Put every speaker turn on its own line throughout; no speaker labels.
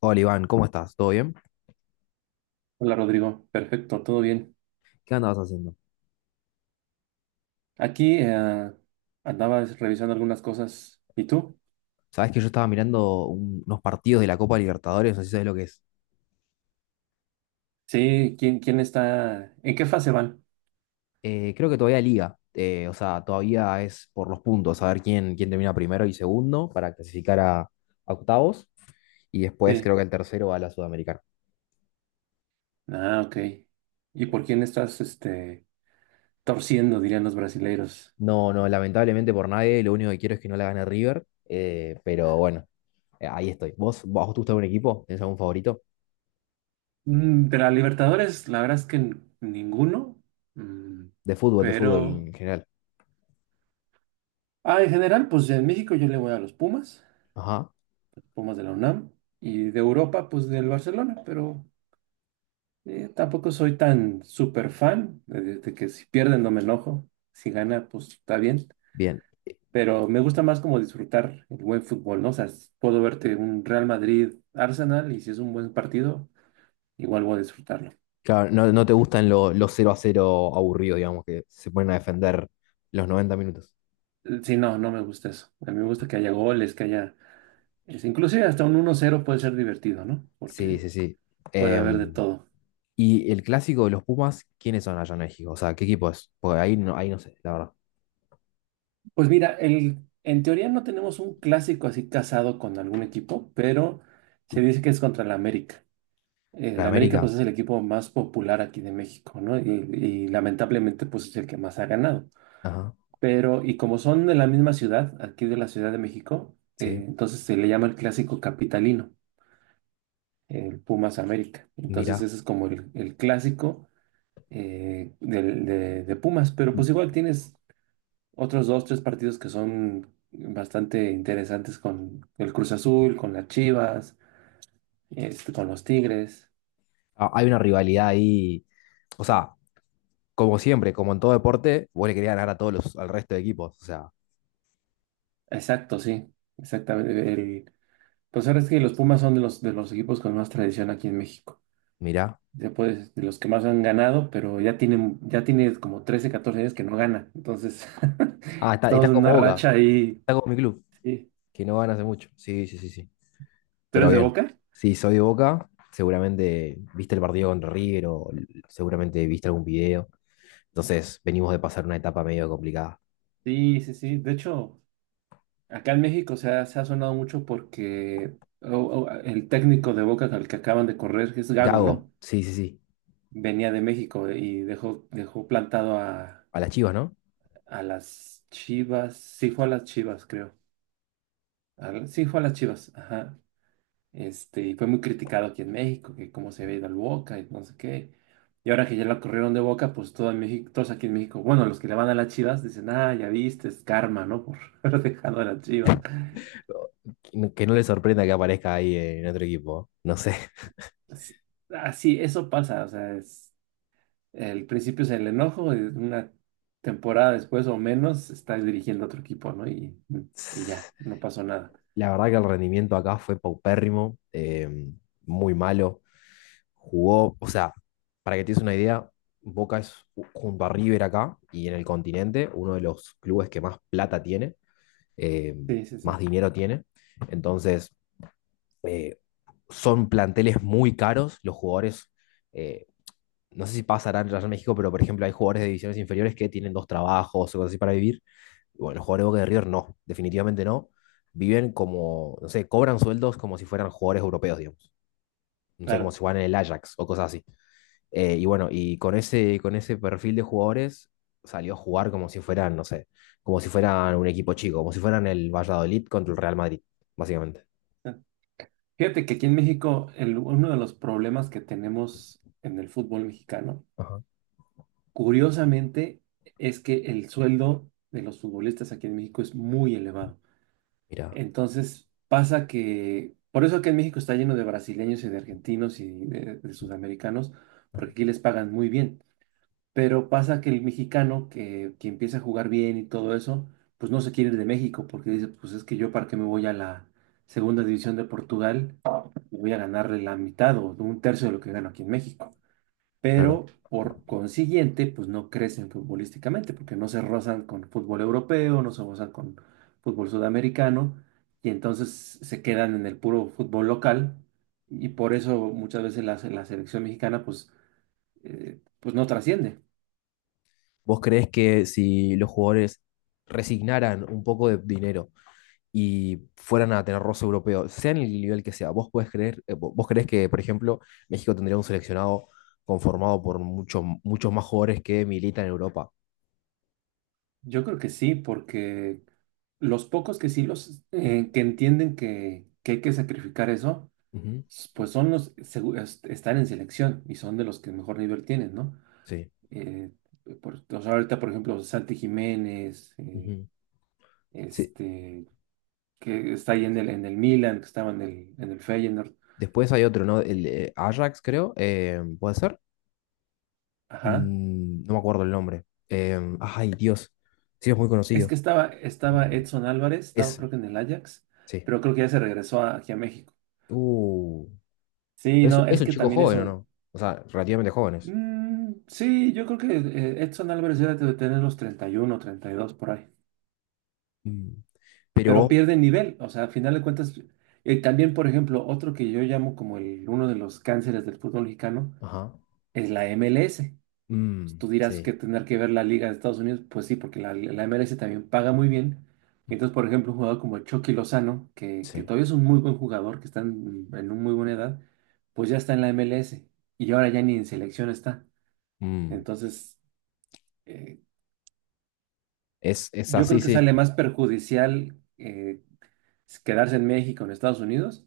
Hola Iván, ¿cómo estás? ¿Todo bien?
Hola Rodrigo, perfecto, todo bien.
¿Qué andabas haciendo?
Aquí andaba revisando algunas cosas. ¿Y tú?
Sabes que yo estaba mirando unos partidos de la Copa Libertadores, no sé si sabes lo que es.
Sí, ¿quién está? ¿En qué fase van?
Creo que todavía liga, o sea, todavía es por los puntos, a ver quién termina primero y segundo para clasificar a octavos y después
Sí.
creo que el tercero va a la Sudamericana.
Ah, ok. ¿Y por quién estás torciendo, dirían los brasileiros?
No, no, lamentablemente por nadie, lo único que quiero es que no la gane River, pero bueno, ahí estoy. ¿Vos te gusta algún equipo? ¿Tenés algún favorito?
De la Libertadores, la verdad es que ninguno. Mm,
De fútbol
pero.
en general.
Ah, en general, pues en México yo le voy a los Pumas,
Ajá,
Pumas de la UNAM. Y de Europa, pues del Barcelona, pero. Tampoco soy tan super fan de, que si pierden no me enojo, si gana pues está bien,
bien.
pero me gusta más como disfrutar el buen fútbol, ¿no? O sea, puedo verte un Real Madrid Arsenal, y si es un buen partido, igual voy a disfrutarlo.
Claro, no te gustan los 0-0 aburridos, digamos, que se ponen a defender los 90 minutos.
Sí, no, no me gusta eso. A mí me gusta que haya goles, que haya, inclusive hasta un 1-0 puede ser divertido, ¿no?
Sí,
Porque
sí, sí.
puede haber de
Em,
todo.
y el clásico de los Pumas, ¿quiénes son allá en México? O sea, ¿qué equipo es? Porque ahí no sé, la verdad.
Pues mira, en teoría no tenemos un clásico así casado con algún equipo, pero se dice que es contra la América.
¿La
El
de
América pues
América?
es el equipo más popular aquí de México, ¿no? Y lamentablemente pues es el que más ha ganado.
Ajá,
Pero y como son de la misma ciudad, aquí de la Ciudad de México,
sí,
entonces se le llama el clásico capitalino, el Pumas América. Entonces
mira.
ese es como el clásico de Pumas, pero pues igual tienes otros dos, tres partidos que son bastante interesantes con el Cruz Azul, con las Chivas, con los Tigres.
Ah, hay una rivalidad ahí. O sea, como siempre, como en todo deporte, vos le querías ganar al resto de equipos. O sea,
Exacto, sí, exactamente. Pues ahora es que los Pumas son de los equipos con más tradición aquí en México.
mira.
Ya puedes, de los que más han ganado, pero ya tiene como 13 14 años que no gana. Entonces,
Ah, está,
estamos
está
en
como
una
Boca,
racha ahí.
está como mi club,
Sí.
que no gana hace mucho. Sí, sí, sí, sí.
¿Tú
Pero
eres de
bien,
Boca?
si soy de Boca, seguramente viste el partido contra River o seguramente viste algún video. Entonces, venimos de pasar una etapa medio complicada.
Sí, sí, sí. De hecho, acá en México se ha sonado mucho porque o- o el técnico de Boca al que acaban de correr, que es Gago,
Gago,
¿no?
sí, sí, sí.
Venía de México y dejó plantado a,
A las Chivas, ¿no?
las Chivas. Sí, fue a las Chivas, creo. Sí, fue a las Chivas. Ajá. Y fue muy criticado aquí en México, que cómo se había ido al Boca y no sé qué. Y ahora que ya la corrieron de Boca, pues todo en México, todos aquí en México, bueno, los que le van a las Chivas dicen, ah, ya viste, es karma, ¿no? Por haber dejado a las Chivas.
Que no le sorprenda que aparezca ahí en otro equipo. ¿Eh? No sé.
Es- Así, eso pasa, o sea, el principio es el enojo, y una temporada después o menos estás dirigiendo a otro equipo, ¿no? Y ya, no pasó nada.
La verdad que el rendimiento acá fue paupérrimo, muy malo. Jugó, o sea, para que te des una idea, Boca es junto a River acá y en el continente uno de los clubes que más plata tiene. eh,
Sí, sí,
más
sí,
dinero tiene. Entonces, eh, son planteles muy caros, los jugadores, eh, no sé si pasará en Real México, pero por ejemplo hay jugadores de divisiones inferiores que tienen dos trabajos o cosas así para vivir. Y bueno, los jugadores de Boca de River no, definitivamente no. Viven como, no sé, cobran sueldos como si fueran jugadores europeos, digamos. No sé, como
claro.
si fueran en el Ajax o cosas así. Y bueno, y con ese perfil de jugadores salió a jugar como si fueran, no sé, como si fueran un equipo chico, como si fueran el Valladolid contra el Real Madrid, básicamente.
Fíjate que aquí en México, uno de los problemas que tenemos en el fútbol mexicano,
Ajá,
curiosamente, es que el sueldo de los futbolistas aquí en México es muy elevado.
mira,
Entonces, pasa que, por eso aquí en México está lleno de brasileños y de argentinos y de sudamericanos, porque aquí les pagan muy bien. Pero pasa que el mexicano que empieza a jugar bien y todo eso, pues no se quiere ir de México porque dice, pues es que yo para qué me voy a la segunda división de Portugal, voy a ganarle la mitad o un tercio de lo que gano aquí en México,
claro.
pero por consiguiente, pues no crecen futbolísticamente, porque no se rozan con fútbol europeo, no se rozan con fútbol sudamericano, y entonces se quedan en el puro fútbol local, y por eso muchas veces la selección mexicana, pues, pues no trasciende.
¿Vos creés que si los jugadores resignaran un poco de dinero y fueran a tener roce europeo, sea en el nivel que sea, vos podés creer, vos creés que, por ejemplo, México tendría un seleccionado conformado por muchos muchos más jugadores que militan en Europa?
Yo creo que sí, porque los pocos que sí los que entienden que hay que sacrificar eso,
Ujú,
pues son están en selección y son de los que mejor nivel tienen, ¿no?
sí.
eh, Ahorita, por ejemplo, Santi Jiménez,
Ujú. Sí,
este, que está ahí en el Milan, que estaba en el Feyenoord.
después hay otro, ¿no? El Ajax, creo. ¿Puede ser?
Ajá.
No me acuerdo el nombre. Ay, Dios. Sí, es muy
Es
conocido.
que estaba Edson Álvarez, estaba
Ese,
creo que en el Ajax,
sí.
pero creo que ya se regresó aquí a México.
Uh,
Sí,
pero es,
no, es
es un
que
chico
también
joven, ¿o
eso.
no? O sea, relativamente jóvenes.
Sí, yo creo que Edson Álvarez ya debe tener los 30 31 32 por ahí.
Mm,
Pero
pero,
pierde nivel, o sea, al final de cuentas. También, por ejemplo, otro que yo llamo como uno de los cánceres del fútbol mexicano
ajá.
es la MLS. Pues
Mm,
tú dirás
sí,
que tener que ver la Liga de Estados Unidos, pues sí, porque la MLS también paga muy bien. Y entonces, por ejemplo, un jugador como Chucky Lozano, que
sí.
todavía es un muy buen jugador, que está en una muy buena edad, pues ya está en la MLS y ahora ya ni en selección está.
mm,
Entonces, eh,
es
yo
así,
creo que
sí.
sale más perjudicial quedarse en México, en Estados Unidos,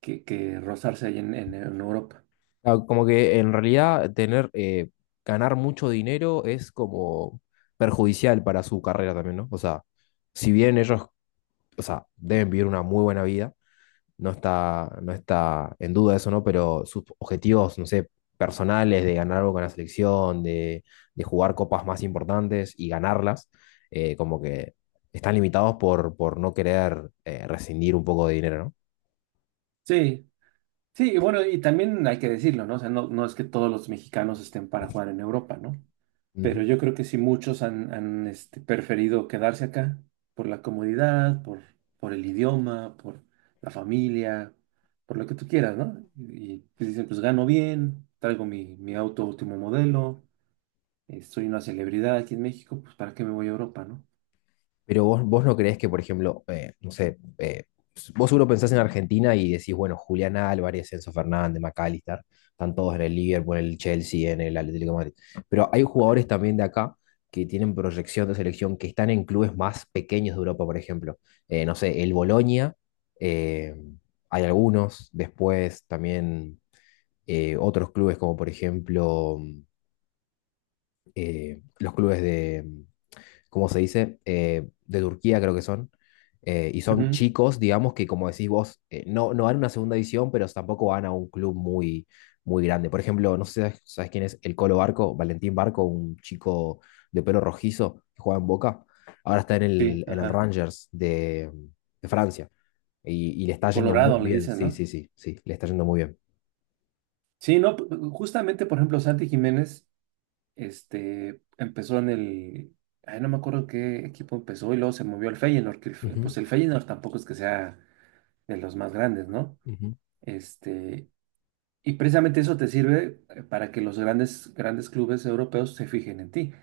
que rozarse ahí en en Europa.
Ah, como que en realidad tener, ganar mucho dinero es como perjudicial para su carrera también, ¿no? O sea, si bien ellos o sea, deben vivir una muy buena vida, no está en duda eso, ¿no? Pero sus objetivos, no sé, personales de ganar algo con la selección, de jugar copas más importantes y ganarlas, como que están limitados por no querer rescindir un poco de dinero, ¿no?
Sí, sí, y bueno, y también hay que decirlo, ¿no? O sea, no, no es que todos los mexicanos estén para jugar en Europa, ¿no? Pero
Ujú.
yo creo que sí muchos han preferido quedarse acá por la comodidad, por el idioma, por la familia, por lo que tú quieras, ¿no? Y pues dicen, pues gano bien, traigo mi auto último modelo, soy una celebridad aquí en México, pues ¿para qué me voy a Europa, no?
Pero vos no creés que, por ejemplo, no sé, vos seguro pensás en Argentina y decís, bueno, Julián Álvarez, Enzo Fernández, McAllister, están todos en el Liverpool, en el Chelsea, en el Atlético de Madrid. Pero hay jugadores también de acá que tienen proyección de selección, que están en clubes más pequeños de Europa, por ejemplo. No sé, el Bolonia, eh, hay algunos, después también otros clubes como, por ejemplo, los clubes de como se dice, de Turquía creo que son. Y son
Ujú,
chicos, digamos, que como decís vos, no, no van a una segunda división, pero tampoco van a un club muy, muy grande. Por ejemplo, no sé si sabes, sabes quién es el Colo Barco, Valentín Barco, un chico de pelo rojizo que juega en Boca. Ahora está en
sí,
el, en el
ajá.
Rangers de Francia y le está yendo muy
Colorado le
bien.
dicen,
Sí,
¿no?
sí, sí, sí, le está yendo muy bien.
Sí, no, justamente, por ejemplo, Santi Jiménez, empezó ay, no me acuerdo qué equipo empezó y luego se movió al Feyenoord,
Ujú.
pues el Feyenoord tampoco es que sea de los más grandes, ¿no?
Ujú.
Este, y precisamente eso te sirve para que los grandes, grandes clubes europeos se fijen en ti,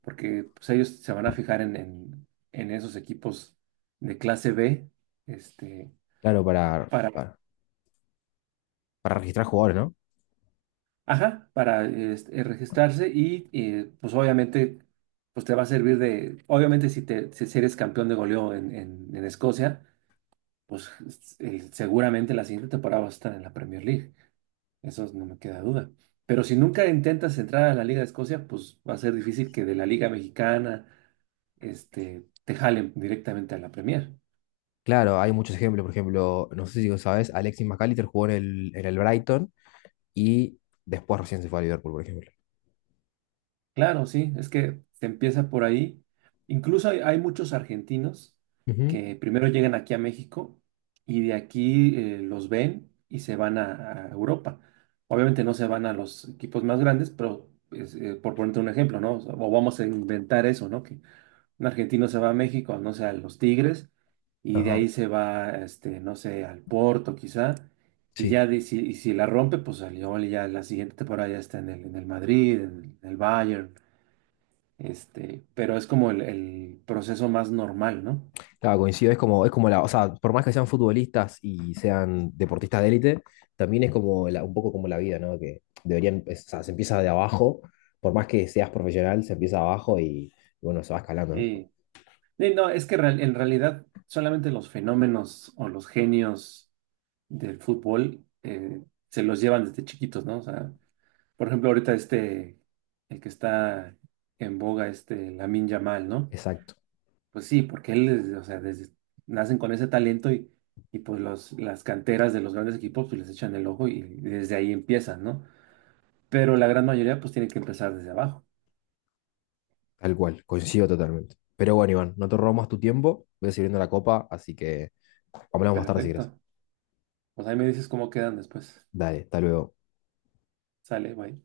porque pues, ellos se van a fijar en esos equipos de clase B, este,
Claro, para,
para,
para, para registrar jugadores, no.
ajá, para registrarse y pues obviamente pues te va a servir de, obviamente si, te, si si eres campeón de goleo en, en Escocia, pues seguramente la siguiente temporada vas a estar en la Premier League, eso no me queda duda. Pero si nunca intentas entrar a la Liga de Escocia, pues va a ser difícil que de la Liga Mexicana te jalen directamente a la Premier.
Claro, hay muchos ejemplos. Por ejemplo, no sé si lo sabes, Alexis Mac Allister jugó en el Brighton y después recién se fue a Liverpool, por ejemplo.
Claro, sí, es que se empieza por ahí. Incluso hay, hay muchos argentinos
Ujú.
que primero llegan aquí a México y de aquí los ven y se van a Europa. Obviamente no se van a los equipos más grandes, pero pues, por ponerte un ejemplo, ¿no? O vamos a inventar eso, ¿no? Que un argentino se va a México, no sé, a los Tigres y de
Ajá.
ahí se va, no sé, al Porto quizá. Y
Sí.
ya y si la rompe, pues salió ya la siguiente temporada ya está en el Madrid, en el Bayern. Pero es como el proceso más normal, ¿no?
Claro, coincido. Es como, o sea, por más que sean futbolistas y sean deportistas de élite, también es como un poco como la vida, ¿no? Que deberían, o sea, se empieza de abajo. Por más que seas profesional, se empieza abajo y bueno, se va escalando, ¿no?
Sí. Sí, no, es que en realidad solamente los fenómenos o los genios del fútbol se los llevan desde chiquitos, ¿no? O sea, por ejemplo, ahorita el que está en boga, este Lamine Yamal, ¿no?
Exacto.
Pues sí, porque o sea, nacen con ese talento y, pues las canteras de los grandes equipos pues les echan el ojo y desde ahí empiezan, ¿no? Pero la gran mayoría pues tiene que empezar desde abajo.
Tal cual, coincido totalmente. Pero bueno, Iván, no te robo más tu tiempo. Voy a seguir viendo la copa, así que hablamos más tarde si quieres.
Perfecto. Pues ahí me dices cómo quedan después.
Dale, hasta luego.
Sale, bye.